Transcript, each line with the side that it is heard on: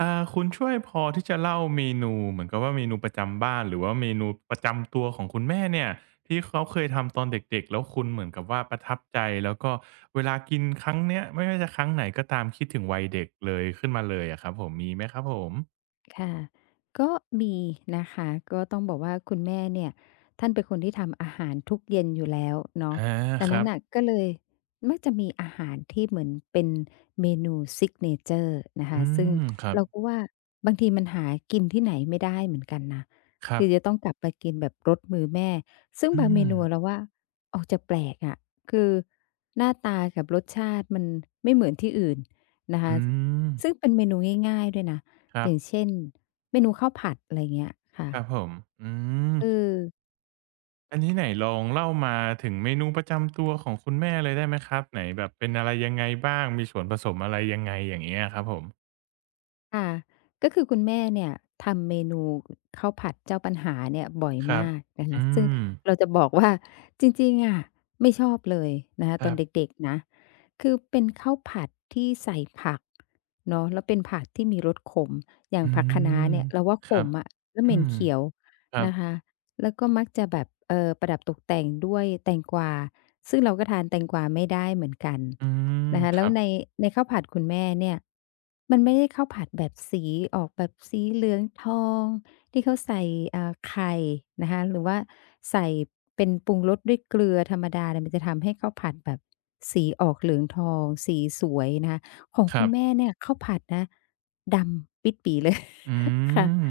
right: อ่าคุณช่วยพอที่จะเล่าเมนูเหมือนกับว่าเมนูประจำบ้านหรือว่าเมนูประจำตัวของคุณแม่เนี่ยที่เขาเคยทำตอนเด็กๆแล้วคุณเหมือนกับว่าประทับใจแล้วก็เวลากินครั้งเนี้ยไม่ว่าจะครั้งไหนก็ตามคิดถึงวัยเด็กเลยขึ้นมาเลยอะครับผมมีไหมครับผม
left: ค่ะก็มีนะคะก็ต้องบอกว่าคุณแม่เนี่ยท่านเป็นคนที่ทำอาหารทุกเย็นอยู่แล้วเนาะ
right: อา
left: ดัง
right: ค
left: นั้
right: รั
left: น
right: บ
left: น่ะก็เลยมักจะมีอาหารที่เหมือนเป็นเมนูซิกเนเจอร์นะ
right: อื
left: คะซึ่ง
right: มครับ
left: เราก็ว่าบางทีมันหากินที่ไหนไม่ได้เหมือนกันนะ
right: ครั
left: คือจะ
right: บ
left: ต้องกลับไปกินแบบรสมือแม่ซึ่ง
right: อื
left: บางเม
right: ม
left: นูเราว่าออกจะแปลกอะคือหน้าตากับรสชาติมันไม่เหมือนที่อื่นนะคะ
right: อืม
left: ซึ่งเป็นเมนูง่ายๆด้วยนะ
right: ครั
left: อ
right: บ
left: ย่างเช่นเมนูข้าวผัดอะไรเงี้ยค่ะ
right: ครับผมอืม
left: เออ
right: อันนี้ไหนลองเล่ามาถึงเมนูประจำตัวของคุณแม่เลยได้ไหมครับไหนแบบเป็นอะไรยังไงบ้างมีส่วนผสมอะไรยังไงอย่างเงี้ยครับผม
left: ค่ะก็คือคุณแม่เนี่ยทำเมนูข้าวผัดเจ้าปัญหาเนี่ยบ่อย
right: ครับ
left: มากนะคะ
right: อื
left: ซึ่ง
right: ม
left: เราจะบอกว่าจริงๆอะไม่ชอบเลยนะคะ
right: ค
left: ต
right: รั
left: อนเ
right: บ
left: ด็กๆนะคือเป็นข้าวผัดที่ใส่ผักเนาะแล้วเป็นผักที่มีรสขมอย่า
right: อื
left: งผักคะน้า
right: ม
left: เนี่ยเราว่า
right: ค
left: ข
right: รับ
left: มอะแล้ว
right: อื
left: เหม็น
right: ม
left: เขียว
right: ครั
left: นะ
right: บ
left: คะแล้วก็มักจะแบบประดับตกแต่งด้วยแตงกวาซึ่งเราก็ทานแตงกวาไม่ได้เหมือนกัน
right: อืม
left: นะคะ
right: ค
left: แล้
right: รั
left: ว
right: บ
left: ในข้าวผัดคุณแม่เนี่ยมันไม่ได้ข้าวผัดแบบสีออกแบบสีเหลืองทองที่เขาใส่ไข่นะคะหรือว่าใส่เป็นปรุงรสด้วยเกลือธรรมดาเนี่ยมันจะทำให้ข้าวผัดแบบสีออกเหลืองทองสีสวยนะคะของ
right: ค
left: คุ
right: รั
left: ณแม่
right: บ
left: เนี่ยข้าวผัดนะดำปิดปี่เลย
right: อื
left: ค่ะ
right: ม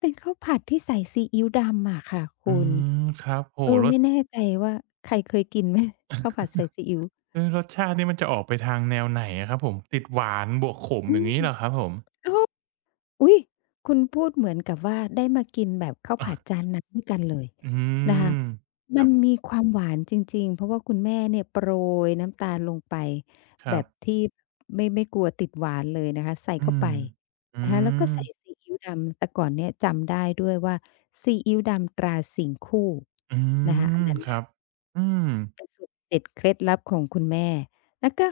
left: เป็นข้าวผัดที่ใส่ซีอิ๊วดำอะค่ะ
right: อื
left: คุณ
right: มครับโอ้
left: เออ
right: โรส
left: ไม่แน่ใจว่าใครเคยกินไหมข้าวผัดใส่ซีอิ๊ว
right: เอ๊ะรสชาตินี่มันจะออกไปทางแนวไหนอะครับผมติดหวานบวกขม
left: อื
right: อย่างงี้
left: ม
right: เหรอครับผม
left: อุ๊ยคุณพูดเหมือนกับว่าได้มากินแบบข้าวผัดจานนั้นด้วยกันเลย
right: อื
left: นะคะ
right: มค
left: มั
right: รับ
left: นมีความหวานจริงๆ เพราะว่าคุณแม่เนี่ยโปรยน้ำตาลลงไป
right: ค
left: แบ
right: รับ
left: บที่ไม่กลัวติดหวานเลยนะคะใส่
right: อื
left: เข้า
right: ม
left: ไป
right: อื
left: นะคะแล้วก็
right: ม
left: ใส่ซีอิ๊วดำแต่ก่อนเนี่ยจำได้ด้วยว่าซีอิ๊วดำตราสิงห์คู่
right: อื
left: นะคะอัน
right: ม
left: นั้น
right: ครับอืม
left: เด็ดเคล็ดลับของคุณแม่ แล้วก็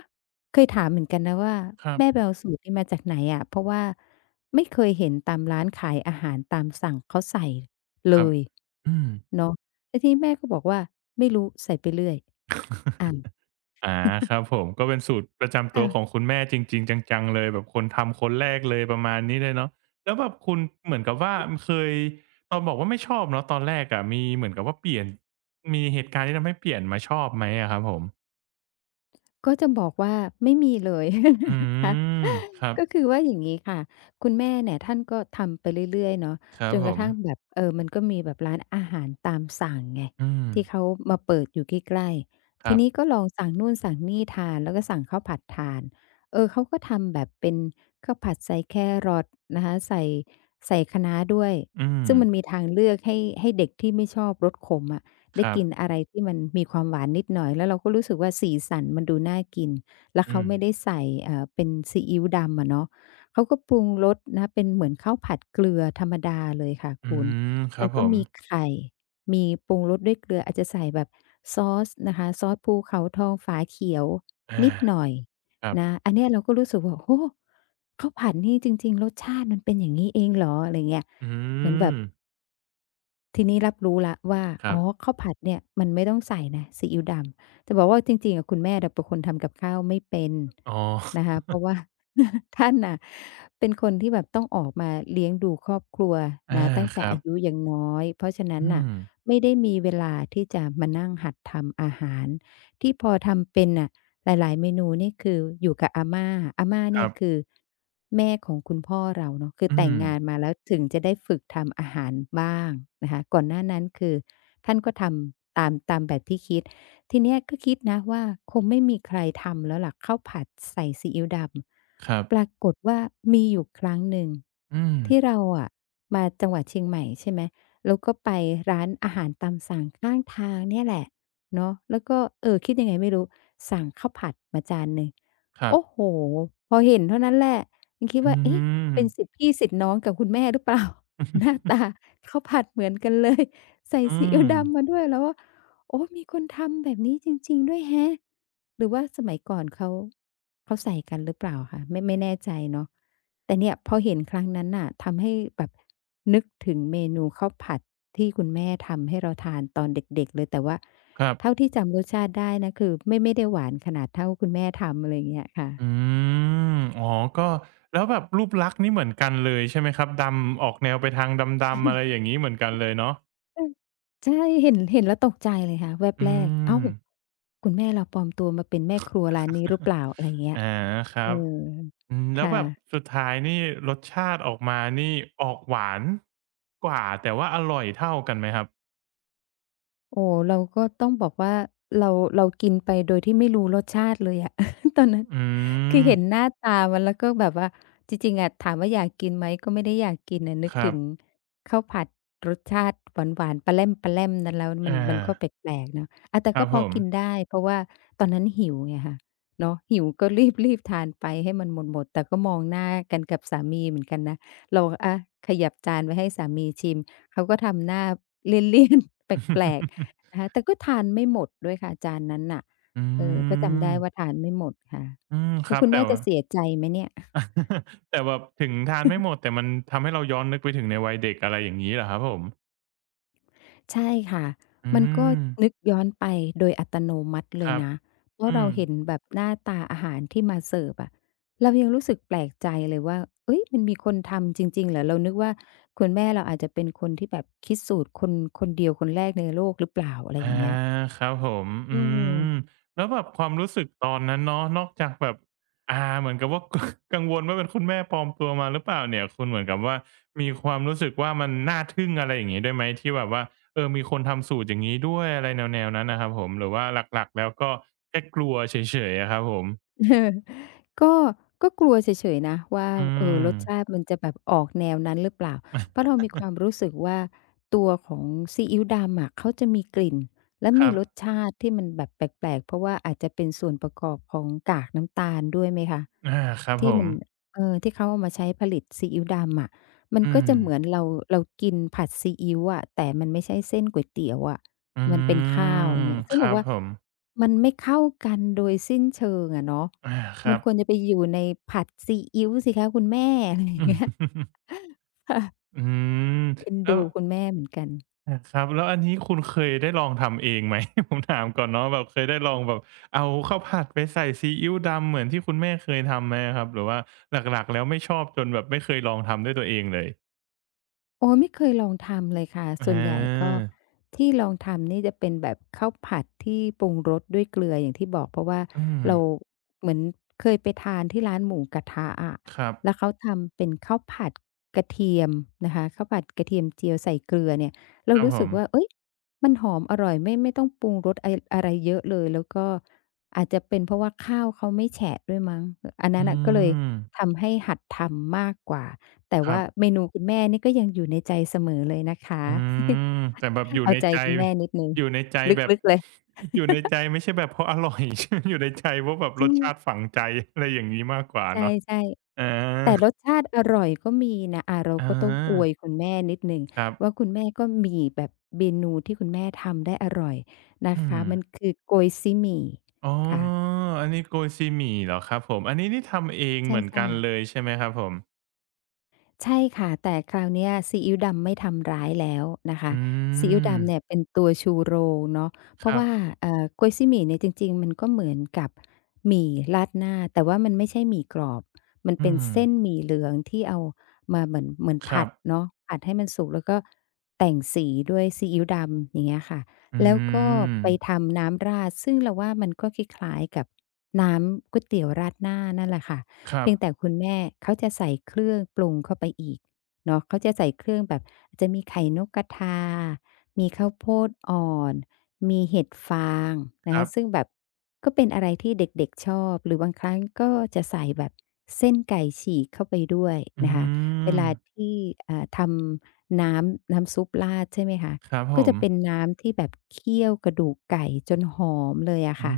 left: เคยถามเหมือนกันนะว่า
right: ครับ
left: แม่ไปเอาสูตรนี้มาจากไหนอะเพราะว่าไม่เคยเห็นตามร้านขายอาหารตามสั่งเขาใส่เล
right: ครับ
left: ย
right: อืม
left: เนาะแล้วทีนี้แม่ก็บอกว่าไม่รู้ใส่ไปเรื่อยอ้าว
right: อาครับผมก็เป็นสูตรประจำตั
left: ค่ะ
right: วของคุณแม่จริงๆจังๆเลยแบบคนทำคนแรกเลยประมาณนี้เลยเนาะแล้วแบบคุณเหมือนกับว่าเคยตอนบอกว่าไม่ชอบเนาะตอนแรกอะะมีเหมือนกับว่าเปลี่ยนมีเหตุการณ์ที่ทำให้เปลี่ยนมาชอบไหมอะครับผม
left: ก็จะบอกว่าไม่มีเลย
right: อื
left: นะคะ
right: มครั
left: ก็
right: บ
left: คือว่าอย่างนี้ค่ะคุณแม่เนี่ยท่านก็ทำไปเรื่อยๆเนาะ
right: ครั
left: จ
right: บ
left: น
right: ผ
left: กระ
right: ม
left: ทั่งแบบเออมันก็มีแบบร้านอาหารตามสั่งไง
right: อืม
left: ที่เขามาเปิดอยู่ใกล้
right: ค
left: ๆที
right: รับ
left: นี้ก็ลองสั่งนู่นสั่งนี่ทานแล้วก็สั่งข้าวผัดทานเออเขาก็ทำแบบเป็นข้าวผัดใส่แครอทนะคะใส่คะน้าด้วย
right: อืม
left: ซึ่งมันมีทางเลือกให้เด็กที่ไม่ชอบรสขมอะ
right: ค
left: ได้
right: รับ
left: กินอะไรที่มันมีความหวานนิดหน่อยแล้วเราก็รู้สึกว่าสีสันมันดูน่ากินแล้ว
right: อื
left: เขา
right: ม
left: ไม่ได้ใส่เป็นซีอิ๊วดำอะเนาะเขาก็ปรุงรสนะเป็นเหมือนข้าวผัดเกลือธรรมดาเลยค่ะ
right: อื
left: คุณ
right: มครั
left: มั
right: บ
left: น
right: ผ
left: ก็
right: ม
left: มีไข่มีปรุงรสด้วยเกลืออาจจะใส่แบบซอสนะคะซอสภูเขาทองฝาเขียวนิดห
right: อา
left: น่อย
right: ครั
left: นะ
right: บ
left: อันเนี้ยเราก็รู้สึกว่าโอ้โฮข้าวผัดนี่จริงๆรสชาติมันเป็นอย่างงี้เองเหรออะไรเงี้ย
right: อื
left: เหมือนแบบ
right: ม
left: ทีนี้รับรู้แล้วว่า
right: ครั
left: อ๋อ
right: บ
left: ข้าวผัดเนี่ยมันไม่ต้องใส่นะซีอิ๊วดำจะบอกว่าจริงๆอะคุณแม่น่ะเป็นคนทำกับข้าวไม่เป็น
right: อ๋อ
left: นะคะเพราะว่า ท่านน่ะเป็นคนที่แบบต้องออกมาเลี้ยงดูครอบครัว
right: อา
left: นะตั้ง
right: ค
left: แต่
right: รับ
left: อายุยังน้อยเพราะฉะนั้น
right: อื
left: น่ะ
right: ม
left: ไม่ได้มีเวลาที่จะมานั่งหัดทำอาหารที่พอทำเป็นน่ะ หลายๆเมนูนี่คืออยู่กับอาม่าอาม่า
right: ค
left: เนี่
right: รั
left: ยคื
right: บ
left: อแม่ของคุณพ่อเราเนาะคือ
right: อื
left: แต่ง
right: ม
left: งานมาแล้วถึงจะได้ฝึกทำอาหารบ้างนะคะก่อนหน้านั้นคือท่านก็ทำตามแบบที่คิดทีเนี้ยก็คิดนะว่าคงไม่มีใครทำแล้วล่ะข้าวผัดใส่ซีอิ๊วด
right: ครั
left: ำป
right: บ
left: รากฏว่ามีอยู่ครั้งหนึ่ง
right: อืม
left: ที่เราอะมาจังหวัดเชียงใหม่ใช่ไหมแล้วก็ไปร้านอาหารตามสั่งข้างทางเนี่ยแหละ เนาะแล้วก็เออคิดยังไงไม่รู้สั่งข้าวผัดมาจานหนึ่ง
right: ครั
left: โอ้
right: บ
left: โฮพอเห็นเท่านั้นแหละยังคิด
right: อื
left: ว่าเอ๊ะ
right: ม
left: เป็นสิทธิพี่สิทธิน้องกับคุณแม่หรือเปล่า หน้า ตาข้าวผัดเหมือนกันเลยใส่
right: อื
left: ซีอิ๊
right: ม
left: วดำมาด้วยเราว่าโอ้มีคนทำแบบนี้จริงๆด้วยแฮะหรือว่าสมัยก่อนเขาใส่กันหรือเปล่าคะไม่แน่ใจเนาะแต่เนี่ยพอเห็นครั้งนั้นน่ะทำให้แบบนึกถึงเมนูข้าวผัดที่คุณแม่ทำให้เราทานตอนเด็กๆเลยแต่ว่า
right: ครั
left: เท่า
right: บ
left: ที่จำรสชาติได้นะคือไม่ได้หวานขนาดเท่าคุณแม่ทำอะไรอย่างเงี้ยค่ะ
right: อืมอ๋อก็แล้วแบบรูปลักษณ์นี่เหมือนกันเลยใช่ไหมครับดำออกแนวไปทางดำๆอะไรอย่างงี้เหมือนกันเลยเนาะ
left: เออใช่เห็นแล้วตกใจเลยค่ะแวบ
right: อื
left: แรกอ้าว
right: ม
left: คุณแม่เราปลอมตัวมาเป็นแม่ครัวร้านนี้หรือเปล่าอะไรอย่างเงี้ย
right: อาค
left: เอ
right: รั
left: อ
right: บอืมแล้ว
left: ค่ะ
right: แบบสุดท้ายนี่รสชาติออกมานี่ออกหวานกว่าแต่ว่าอร่อยเท่ากันไหมครับ
left: โอ้เราก็ต้องบอกว่าเราเรากินไปโดยที่ไม่รู้รสชาติเลยอะ ตอนนั้น
right: อื
left: คือ
right: ม
left: เห็นหน้าตามันแล้วก็แบบว่าจริงๆอะถามว่าอยากกินไหมก็ไม่ได้อยากกินอะนึก
right: ครั
left: ถึง
right: บ
left: ข้าวผัดรสชาติหวานๆปลาแล้มๆนั้นแล้ว
right: อ
left: มันก็
right: า
left: แปลกๆเนาะอาแต่
right: ครั
left: ก็
right: บ
left: พ
right: ผ
left: อ
right: ม
left: กินได้เพราะว่าตอนนั้นหิวไงคะเนาะหิวก็รีบทานไปให้มันหมดแต่ก็มองหน้ากันกับสามีเหมือนกันนะเราอะขยับจานไว้ให้สามีชิมเขาก็ทำหน้าเลี่ยนๆ แปลกๆ นะคะแต่ก็ทานไม่หมดด้วยค่ะจานนั้นน่ะ
right: อื
left: เออก็จำได้ว่า
right: ม
left: ทานไม่หมดค่ะ
right: อืมค
left: แล้ว
right: รับ
left: คุณ
right: แต่
left: แม่ จะ
right: ว่า
left: เสียใจไหมเนี่ย
right: แต่แบบถึงทานไม่หม ดแต่มันทำให้เราย้อนนึกไปถึงในวัยเด็กอะไรอย่างงี้เหรอครับผม
left: ใช่ค่ะ
right: อื
left: มันก็
right: ม
left: นึกย้อนไปโดยอัตโนมัติ
right: ค
left: เลย
right: รับ
left: นะเพราะ
right: อื
left: เรา
right: ม
left: เห็นแบบหน้าตาอาหารที่มาเสิร์ฟอะเรายังรู้สึกแปลกใจเลยว่าเฮ้ยมันมีคนทำจริงๆเหรอเรานึกว่าคุณแม่เราอาจจะเป็นคนที่แบบคิดสูตรคนเดียวคนแรกในโลกหรือเปล่าอะไรอ
right: อา
left: ย่างเงี้ย
right: ครับผมอื
left: อื
right: ม
left: ม
right: แล้วแบบความรู้สึกตอนนั้นเนาะนอกจากแบบอ่าเหมือนกับว่า กกังวลว่าเป็นคุณแม่ปลอมตัวมาหรือเปล่าเนี่ยคุณเหมือนกับว่ามีความรู้สึกว่ามันน่าทึ่งอะไรอย่างงี้ด้วยไหมที่แบบว่าเออมีคนทำสูตรอย่างงี้ด้วยอะไรแนวๆนั้นน่ะครับผมหรือว่าหลักๆแล้วก็แค่กลัวเฉยๆอะครับผม
left: เออก็ก็กลัวเฉยๆนะว่า
right: อื
left: ร
right: ม
left: สชาติมันจะแบบออกแนวนั้นหรือเปล่าเพราะเรามีความรู้สึกว่าตัวของซีอิ๊วดำอะเขาจะมีกลิ่นและ
right: ค
left: มี
right: รับ
left: รสชาติที่มันแบบแปลกๆเพราะว่าอาจจะเป็นส่วนประกอบของกากน้ำตาลด้วยไหมคะ
right: อาครับผ
left: ที่
right: ม
left: มันเออที่เขาเอามาใช้ผลิตซีอิ๊วดำอะ มัน
right: อื
left: ก็
right: ม
left: จะเหมือนเรากินผัดซีอิ๊วอะแต่มันไม่ใช่เส้นก๋วยเตี๋ยวอะ
right: อื
left: มันเป็นข้าวอ
right: ม
left: ย่างเงี้ย
right: ค
left: ซึ่ง
right: รั
left: เรา
right: บ
left: ว่า
right: ผม
left: มันไม่เข้ากันโดยสิ้นเชิงอะเนาะ
right: อาค
left: มั
right: รั
left: น
right: บ
left: ควรจะไปอยู่ในผัดซีอิ๊วสิคะคุณแม่อะไรอ
right: อื
left: ย่างเงี้ย
right: ม
left: ค่ะ
right: อืม
left: เอ็น
right: แล้ว
left: ดูคุณแม่เหมือนกัน
right: อาครับแล้วอันนี้คุณเคยได้ลองทำเองไหม ผมถามก่อนเนาะแบบเคยได้ลองแบบเอาข้าวผัดไปใส่ซีอิ๊วดำเหมือนที่คุณแม่เคยทำไหมอะครับ หรือว่าหลักๆแล้วไม่ชอบจนแบบไม่เคยลองทำด้วยตัวเองเลย
left: โอ้ยไม่เคยลองทำเลยค่ะ
right: อ
left: ส่วนใหญ่ก็
right: า
left: ที่ลองทำนี่จะเป็นแบบข้าวผัดที่ปรุงรสด้วยเกลืออย่างที่บอกเพราะว่า
right: อืม
left: เราเหมือนเคยไปทานที่ร้านหมูกระทะอะ
right: ครับ
left: แล้วเขาทำเป็นข้าวผัดกระเทียมนะคะข้าวผัดกระเทียมเจียวใส่เกลือเนี่ย
right: ค
left: เรา
right: รับ
left: รู้
right: ผ
left: สึก
right: ม
left: ว่าเอ้ยมันหอมอร่อยไม่ต้องปรุงรสไออะไรเยอะเลยแล้วก็อาจจะเป็นเพราะว่าข้าวเขาไม่แฉะด้วยมั้งอันนั้น
right: อื
left: น่ะก็เลย
right: ม
left: ทำให้หัดทำมากกว่า แต่
right: ครั
left: ว่า
right: บ
left: เมนูคุณแม่นี่ก็ยังอยู่ในใจเสมอเลยนะคะ
right: อืมแต่แบบอ ยู่
left: เอา
right: ใน
left: ใจ
right: ใจ
left: คุณแม่นิดหนึ่ง
right: อยู่ในใจแบบ
left: ลึกๆเลย
right: อยู่ในใจไม่ใช่แบบเพราะอร่อย ใช่ไหมอยู่ในใจเพราะแบบรสชาติ
left: ใช
right: ฝังใจ อะไรอย่างงี้มากกว่า
left: ่
right: เนาะ
left: ใช่
right: อา
left: ๆแต่รสชาติอร่อยก็มีนะอ่ะเรา
right: อา
left: ก็ต้องอวยคุณแม่นิดหนึ่ง
right: ครั
left: ว่า
right: บ
left: คุณแม่ก็มีแบบเมนูที่คุณแม่ทำได้อร่อยนะ
right: อืม
left: คะมันคือโกยซีหมี่
right: อ๋อ
left: ค่ะ
right: อันนี้โกยซีหมี่เหรอครับผมอันนี้นี่ทำเอง
left: ใ
right: เหมือน
left: ช่
right: กันเล
left: ๆ
right: ยใช่ไหมครับผม
left: ใช่ค่ะแต่คราวเนี้ยซีอิ๊วดำไม่ทำร้ายแล้วนะคะ
right: อื
left: ซีอิ๊ว
right: ม
left: ดำเนี่ยเป็นตัวชูโรงเนาะเพ
right: ค
left: ราะ
right: รั
left: ว่า
right: บ
left: เอ่อก๊วยซี่หมี่เนี่ยจริงๆมันก็เหมือนกับหมี่ราดหน้าแต่ว่ามันไม่ใช่หมี่กรอบมัน
right: อื
left: เป็น
right: ม
left: เส้นหมี่เหลืองที่เอามาเหมือน
right: ครั
left: ผั
right: บ
left: ดเนาะผัดให้มันสุกแล้วก็แต่งสีด้วยซีอิ๊วดำอย่างเงี้ยค่ะ
right: อื
left: แล้วก็
right: ม
left: ไปทำน้ำราดซึ่งเราว่ามันก็คล้ายๆกับน้ำก๋วยเตี๋ยวราดหน้านั่นแหละค่ะ
right: ครับ
left: เพียงแต่คุณแม่เขาจะใส่เครื่องปรุงเข้าไปอีกเนาะเขาจะใส่เครื่องแบบอาจจะมีไข่นกกระทามีข้าวโพดอ่อนมีเห็ดฟาง
right: ค
left: นะ
right: รั
left: คะซึ่ง
right: บ
left: แบบก็เป็นอะไรที่เด็กๆชอบหรือบางครั้งก็จะใส่แบบเส้นไก่ฉีกเข้าไปด้วย
right: อื
left: นะคะเว
right: ม
left: ลาที่อ่าทำน้ำซุปราดใช่ไหมคะ
right: ครับผ
left: ก็
right: ม
left: จะเป็นน้ำที่แบบเคี่ยวกระดูกไก่จนหอมเลยอะ
right: อื
left: ค่ะ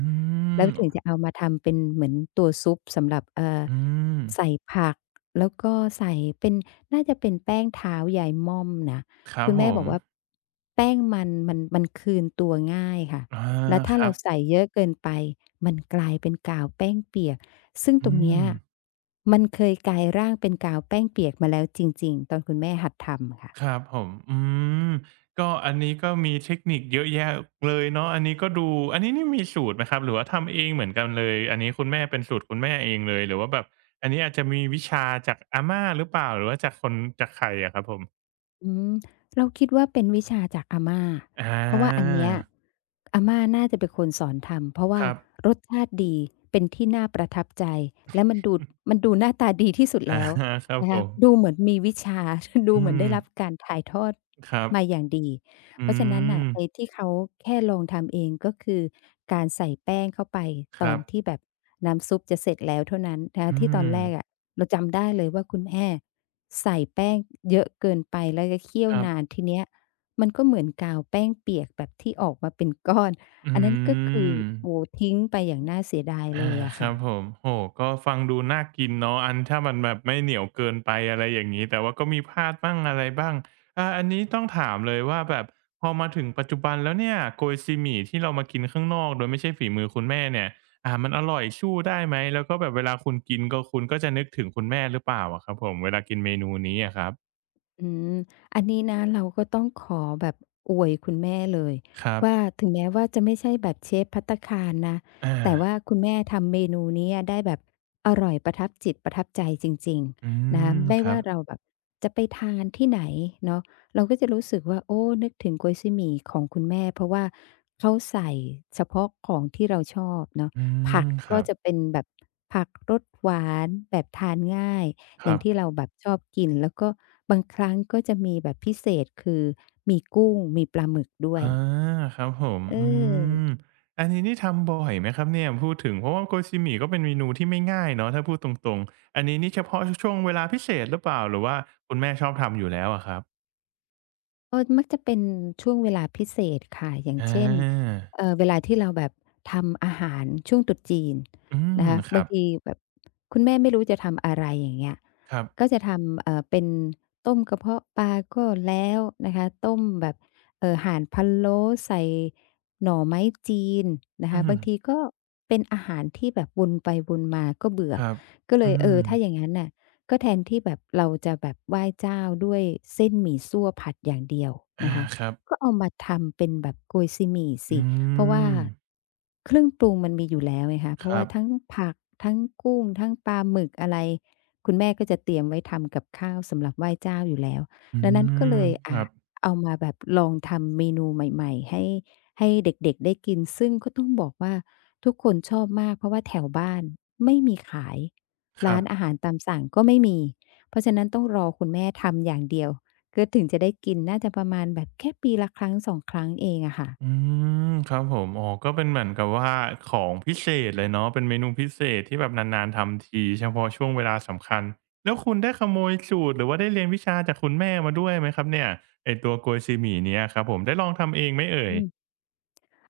left: แล้ว
right: ม
left: ถึงจะเอามาทำเป็นเหมือนตัวซุปสำหรับเอ่อ
right: อืม
left: ใส่ผักแล้วก็ใส่เป็นน่าจะเป็นแป้งเท้ายายม่อมนะ
right: ครับ
left: คุณ
right: ผ
left: แม่บ
right: ม
left: อกว่าแป้งมันคืนตัวง่ายค่ะ
right: อา
left: แล้ว
right: ค
left: ถ้า
right: รั
left: เรา
right: บ
left: ใส่เยอะเกินไปมันกลายเป็นกาวแป้งเปียกซึ่งต
right: อื
left: รงเนี้
right: ม
left: ยมันเคยกลายร่างเป็นกาวแป้งเปียกมาแล้วจริงๆตอนคุณแม่หัดทำค่ะ
right: ครับผมอืมก็อันนี้ก็มีเทคนิคเยอะแยะเลยเนาะอันนี้ก็ดู อันนี้นี่มีสูตรไหมครับ หรือว่าทำเองเหมือนกันเลยอันนี้คุณแม่เป็นสูตรคุณแม่เองเลยหรือว่าแบบอันนี้อาจจะมีวิชาจากอาม่าหรือเปล่าหรือว่าจากคนจากใครอะครับผม
left: อืมเราคิดว่าเป็นวิชาจากอาม่า
right: อา
left: เพราะว่าอันเนี้ยอาม่าน่าจะเป็นคนสอนทำเพราะ
right: ค
left: ว่า
right: รับ
left: รสชาติดีเป็นที่น่าประทับใจและมันดูมันดูหน้าตาดีที่สุด
right: อา
left: แล้ว
right: ครับ
left: นะ
right: ผ
left: คะดู
right: ม
left: เหมือนมีวิชา ดู
right: อื
left: เหมือน
right: ม
left: ได้รับการถ่ายทอด
right: ครั
left: มา
right: บ
left: อย่างดีเพ
right: อื
left: ราะฉะนั้นน่ะ
right: ม
left: ไอ้ที่เขาแค่ลองทำเองก็คือการใส่แป้งเข้าไป
right: ค
left: ตอ
right: รั
left: น
right: บ
left: ที่แบบน้ำซุปจะเสร็จแล้วเท่านั้นนะคะ
right: อื
left: ที่ตอน
right: ม
left: แรกอะเราจำได้เลยว่าคุณแม่ ใส่แป้งเยอะเกินไปแล้วก็เคี่ยว
right: ครั
left: นาน
right: บ
left: ทีเนี้ยมันก็เหมือนกาวแป้งเปียกแบบที่ออกมาเป็นก้อน
right: อื
left: อันนั้นก็คือ
right: ม
left: โอ้โฮทิ้งไปอย่างน่าเสียดายเล
right: อา
left: ยอะ
right: ครั
left: ค่ะ
right: บผมโอ้โฮก็ฟังดูน่ากินเนาะอันถ้ามันแบบไม่เหนียวเกินไปอะไรอย่างงี้แต่ว่าก็มีพลาดบ้างอะไรบ้างอาอันนี้ต้องถามเลยว่าแบบพอมาถึงปัจจุบันแล้วเนี่ยโกยซีหมี่ที่เรามากินข้างนอกโดยไม่ใช่ฝีมือคุณแม่เนี่ยมันอร่อยสู้ได้ไหมแล้วก็แบบเวลาคุณกินก็คุณก็จะนึกถึงคุณแม่หรือเปล่าอะครับผมเวลากินเมนูนี้อะครับ
left: อืมอันนี้นะเราก็ต้องขอแบบอวยคุณแม่เลย
right: ครับ
left: ว่าถึงแม้ว่าจะไม่ใช่แบบเชฟภัตตาคารนะ
right: อา
left: แต่ว่าคุณแม่ทำเมนูนี้ได้แบบอร่อยประทับจิตประทับใจจริง
right: อื
left: ๆนะคะ
right: ม
left: ไม่
right: ครั
left: ว่า
right: บ
left: เราแบบจะไปทานที่ไหนเนาะเราก็จะรู้สึกว่าโอ้นึกถึงก๊วยซี่หมี่ของคุณแม่เพราะว่าเขาใส่เฉพาะของที่เราชอบเนาะ
right: อื
left: ผั
right: ม
left: ก
right: ครั
left: ก็
right: บ
left: จะเป็นแบบผักรสหวานแบบทานง่าย
right: ค
left: อ
right: รั
left: ย่างที่
right: บ
left: เราแบบชอบกินแล้วก็บางครั้งก็จะมีแบบพิเศษคือมีกุ้งมีปลาหมึกด้วย
right: อาครับผม
left: เอ
right: อื
left: อ
right: มอันนี้นี่ทำบ่อยไหมครับเนี่ยพูดถึงเพราะว่าโกจิหมี่ก็เป็นเมนูที่ไม่ง่ายเนาะถ้าพูดตรงๆอันนี้นี่เฉพาะช่วงเวลาพิเศษหรือเปล่าหรือว่าคุณแม่ชอบทำอยู่แล้วอะครับ
left: ก็มักจะเป็นช่วงเวลาพิเศษค่ะอย่าง
right: อา
left: เช่นเวลาที่เราแบบทำอาหารช่วงตรุษจีน
right: อืม
left: นะคะ
right: ครั
left: บาง
right: บ
left: ทีแบบคุณแม่ไม่รู้จะทำอะไรอย่างเงี้ย
right: ครั
left: ก็
right: บ
left: จะทำเป็นต้มกระเพาะปลาก็แล้วนะคะต้มแบบห่านพะโล้ใส่หน่อไม้จีนนะ
right: อื
left: คะ
right: ม
left: บางทีก็เป็นอาหารที่แบบวนไปวนมาก็เบื่อ
right: ครับ
left: ก็เล
right: อื
left: ยเอ
right: ม
left: อถ้าอย่างงั้นน่ะ ก็แทนที่แบบเราจะแบบไหว้เจ้าด้วยเส้นหมี่ซั่วผัดอย่างเดียว
right: อา
left: นะคะ
right: ครั
left: ก็
right: บ
left: เอามาทำเป็นแบบโกยซีหมี่สิ
right: อื
left: เพราะว่า
right: ม
left: เครื่องปรุงมันมีอยู่แล้วไงคะเพ
right: ค
left: ราะ
right: รั
left: ว่าทั้
right: บ
left: งผักทั้งกุ้งทั้งปลาหมึกอะไรคุณแม่ก็จะเตรียมไว้ทำกับข้าวสำหรับไหว้เจ้าอยู่แล้ว
right: อื
left: ดังนั้นก็
right: ม
left: เลย
right: ค
left: อ่า
right: รับ
left: เอามาแบบลองทำเมนูใหม่ๆให้ให้เด็กๆได้กินซึ่งก็ต้องบอกว่าทุกคนชอบมากเพราะว่าแถวบ้านไม่มีขาย
right: ครั
left: ร้า
right: บ
left: นอาหารตามสั่งก็ไม่มี เพราะฉะนั้นต้องรอคุณแม่ทำอย่างเดียวก็ถึงจะได้กินน่าจะประมาณแบบแค่ปีละครั้ง2ครั้งเองอะค่ะ
right: อืมครับผมอ๋อก็เป็นเหมือนกับว่าของพิเศษเลยเนาะเป็นเมนูพิเศษที่แบบนานๆทำทีเฉพาะช่วงเวลาสำคัญแล้วคุณได้ขโมยสูตรหรือว่าได้เรียนวิชาจากคุณแม่มาด้วยไหมครับเนี่ยไอ้ตัวโกยซีหมี่เนี้ยครับผมได้ลองทำเองไหมเอ่ย
left: อืม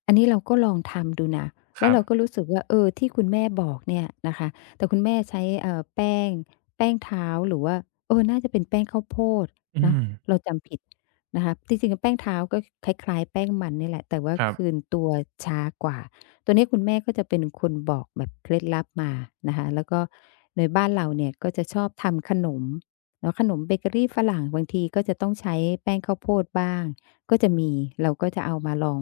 left: อันนี้เราก็ลองทำดูนะ
right: ค
left: แล้ว
right: รั
left: เราก็
right: บ
left: รู้สึกว่าเออที่คุณแม่บอกเนี่ยนะคะแต่คุณแม่ใช้แป้งแป้งเท้าหรือว่าเออน่าจะเป็นแป้งข้าวโพด
right: อื
left: เนาะ
right: ม
left: เราจำผิดนะคะจริงๆแป้งเท้าก็คล้ายๆแป้งมันนี่แหละแต่ว่า
right: ครั
left: คืน
right: บ
left: ตัวช้ากว่าตัวนี้คุณแม่ก็จะเป็นคนบอกแบบเคล็ดลับมานะคะแล้วก็ในบ้านเราเนี่ยก็จะชอบทำขนมเนาะขนมเบเกอรีฝรั่งบางทีก็จะต้องใช้แป้งข้าวโพดบ้างก็จะมีเราก็จะเอามาลอง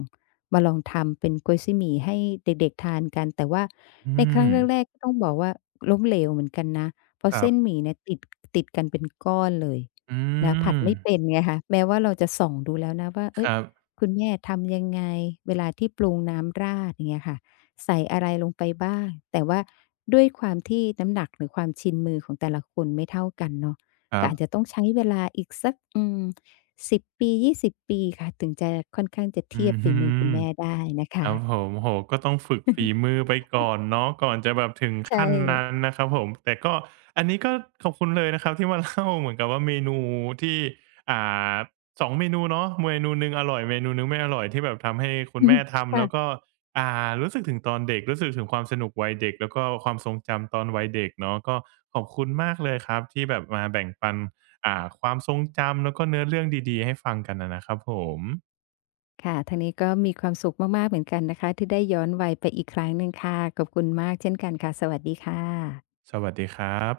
left: มาลองทำเป็นก๊วยซี่หมี่ให้เด็กๆทานกันแต่ว่า
right: อื
left: ในครั้
right: ม
left: งแรกๆก็ต้องบอกว่าล้มเหลวเหมือนกันนะเพ
right: ค
left: ราะ
right: รั
left: เส้นห
right: บ
left: มี่เนี่ยติดติดกันเป็นก้อนเลย
right: อื
left: นะผัด
right: ม
left: ไม่เป็นไงคะแม้ว่าเราจะส่องดูแล้วนะว่า
right: ค
left: เฮ้ย
right: รับ
left: คุณแม่ทำยังไงเวลาที่ปรุงน้ำราดอย่างเงี้ยค่ะใส่อะไรลงไปบ้างแต่ว่าด้วยความที่น้ำหนักหรือความชินมือของแต่ละคนไม่เท่ากันเนาะ
right: ครั
left: ก็อาจ
right: บ
left: จะต้องใช้เวลาอีกสัก10 ปี 20 ปีค่ะถึงจะค่อนข้างจะเที
right: อื
left: ยบ
right: อ
left: ฝี
right: ฮึ
left: มือคุณแม่ได้นะ
right: ค
left: คะ
right: รับผมโอ้โฮก็ต้องฝึกฝีมือไปก่อนเนาะก่อนจะแบบถึง
left: ใช่
right: ขั้นนั้นนะครับผมแต่ก็อันนี้ก็ขอบคุณเลยนะครับที่มาเล่าเหมือนกับว่าเมนูที่อ่า2เมนูเนาะเมนูหนึ่งอร่อยเมนูหนึ่งไม่อร่อยที่แบบทำให้คุณ
left: อือ
right: แม่
left: ฮึ
right: ทำ
left: ค่ะ
right: แล้วก็รู้สึกถึงตอนเด็กรู้สึกถึงความสนุกวัยเด็กแล้วก็ความทรงจำตอนวัยเด็กเนาะก็ขอบคุณมากเลยครับที่แบบมาแบ่งปันความทรงจำแล้วก็เนื้อเรื่องดีๆให้ฟังกันอะนะครับผม
left: ค่ะทางนี้ก็มีความสุขมากๆเหมือนกันนะคะที่ได้ย้อนวัยไปอีกครั้งหนึ่งค่ะขอบคุณมากเช่นกันค่ะสวัสดีค่ะ
right: สวัสดีครับ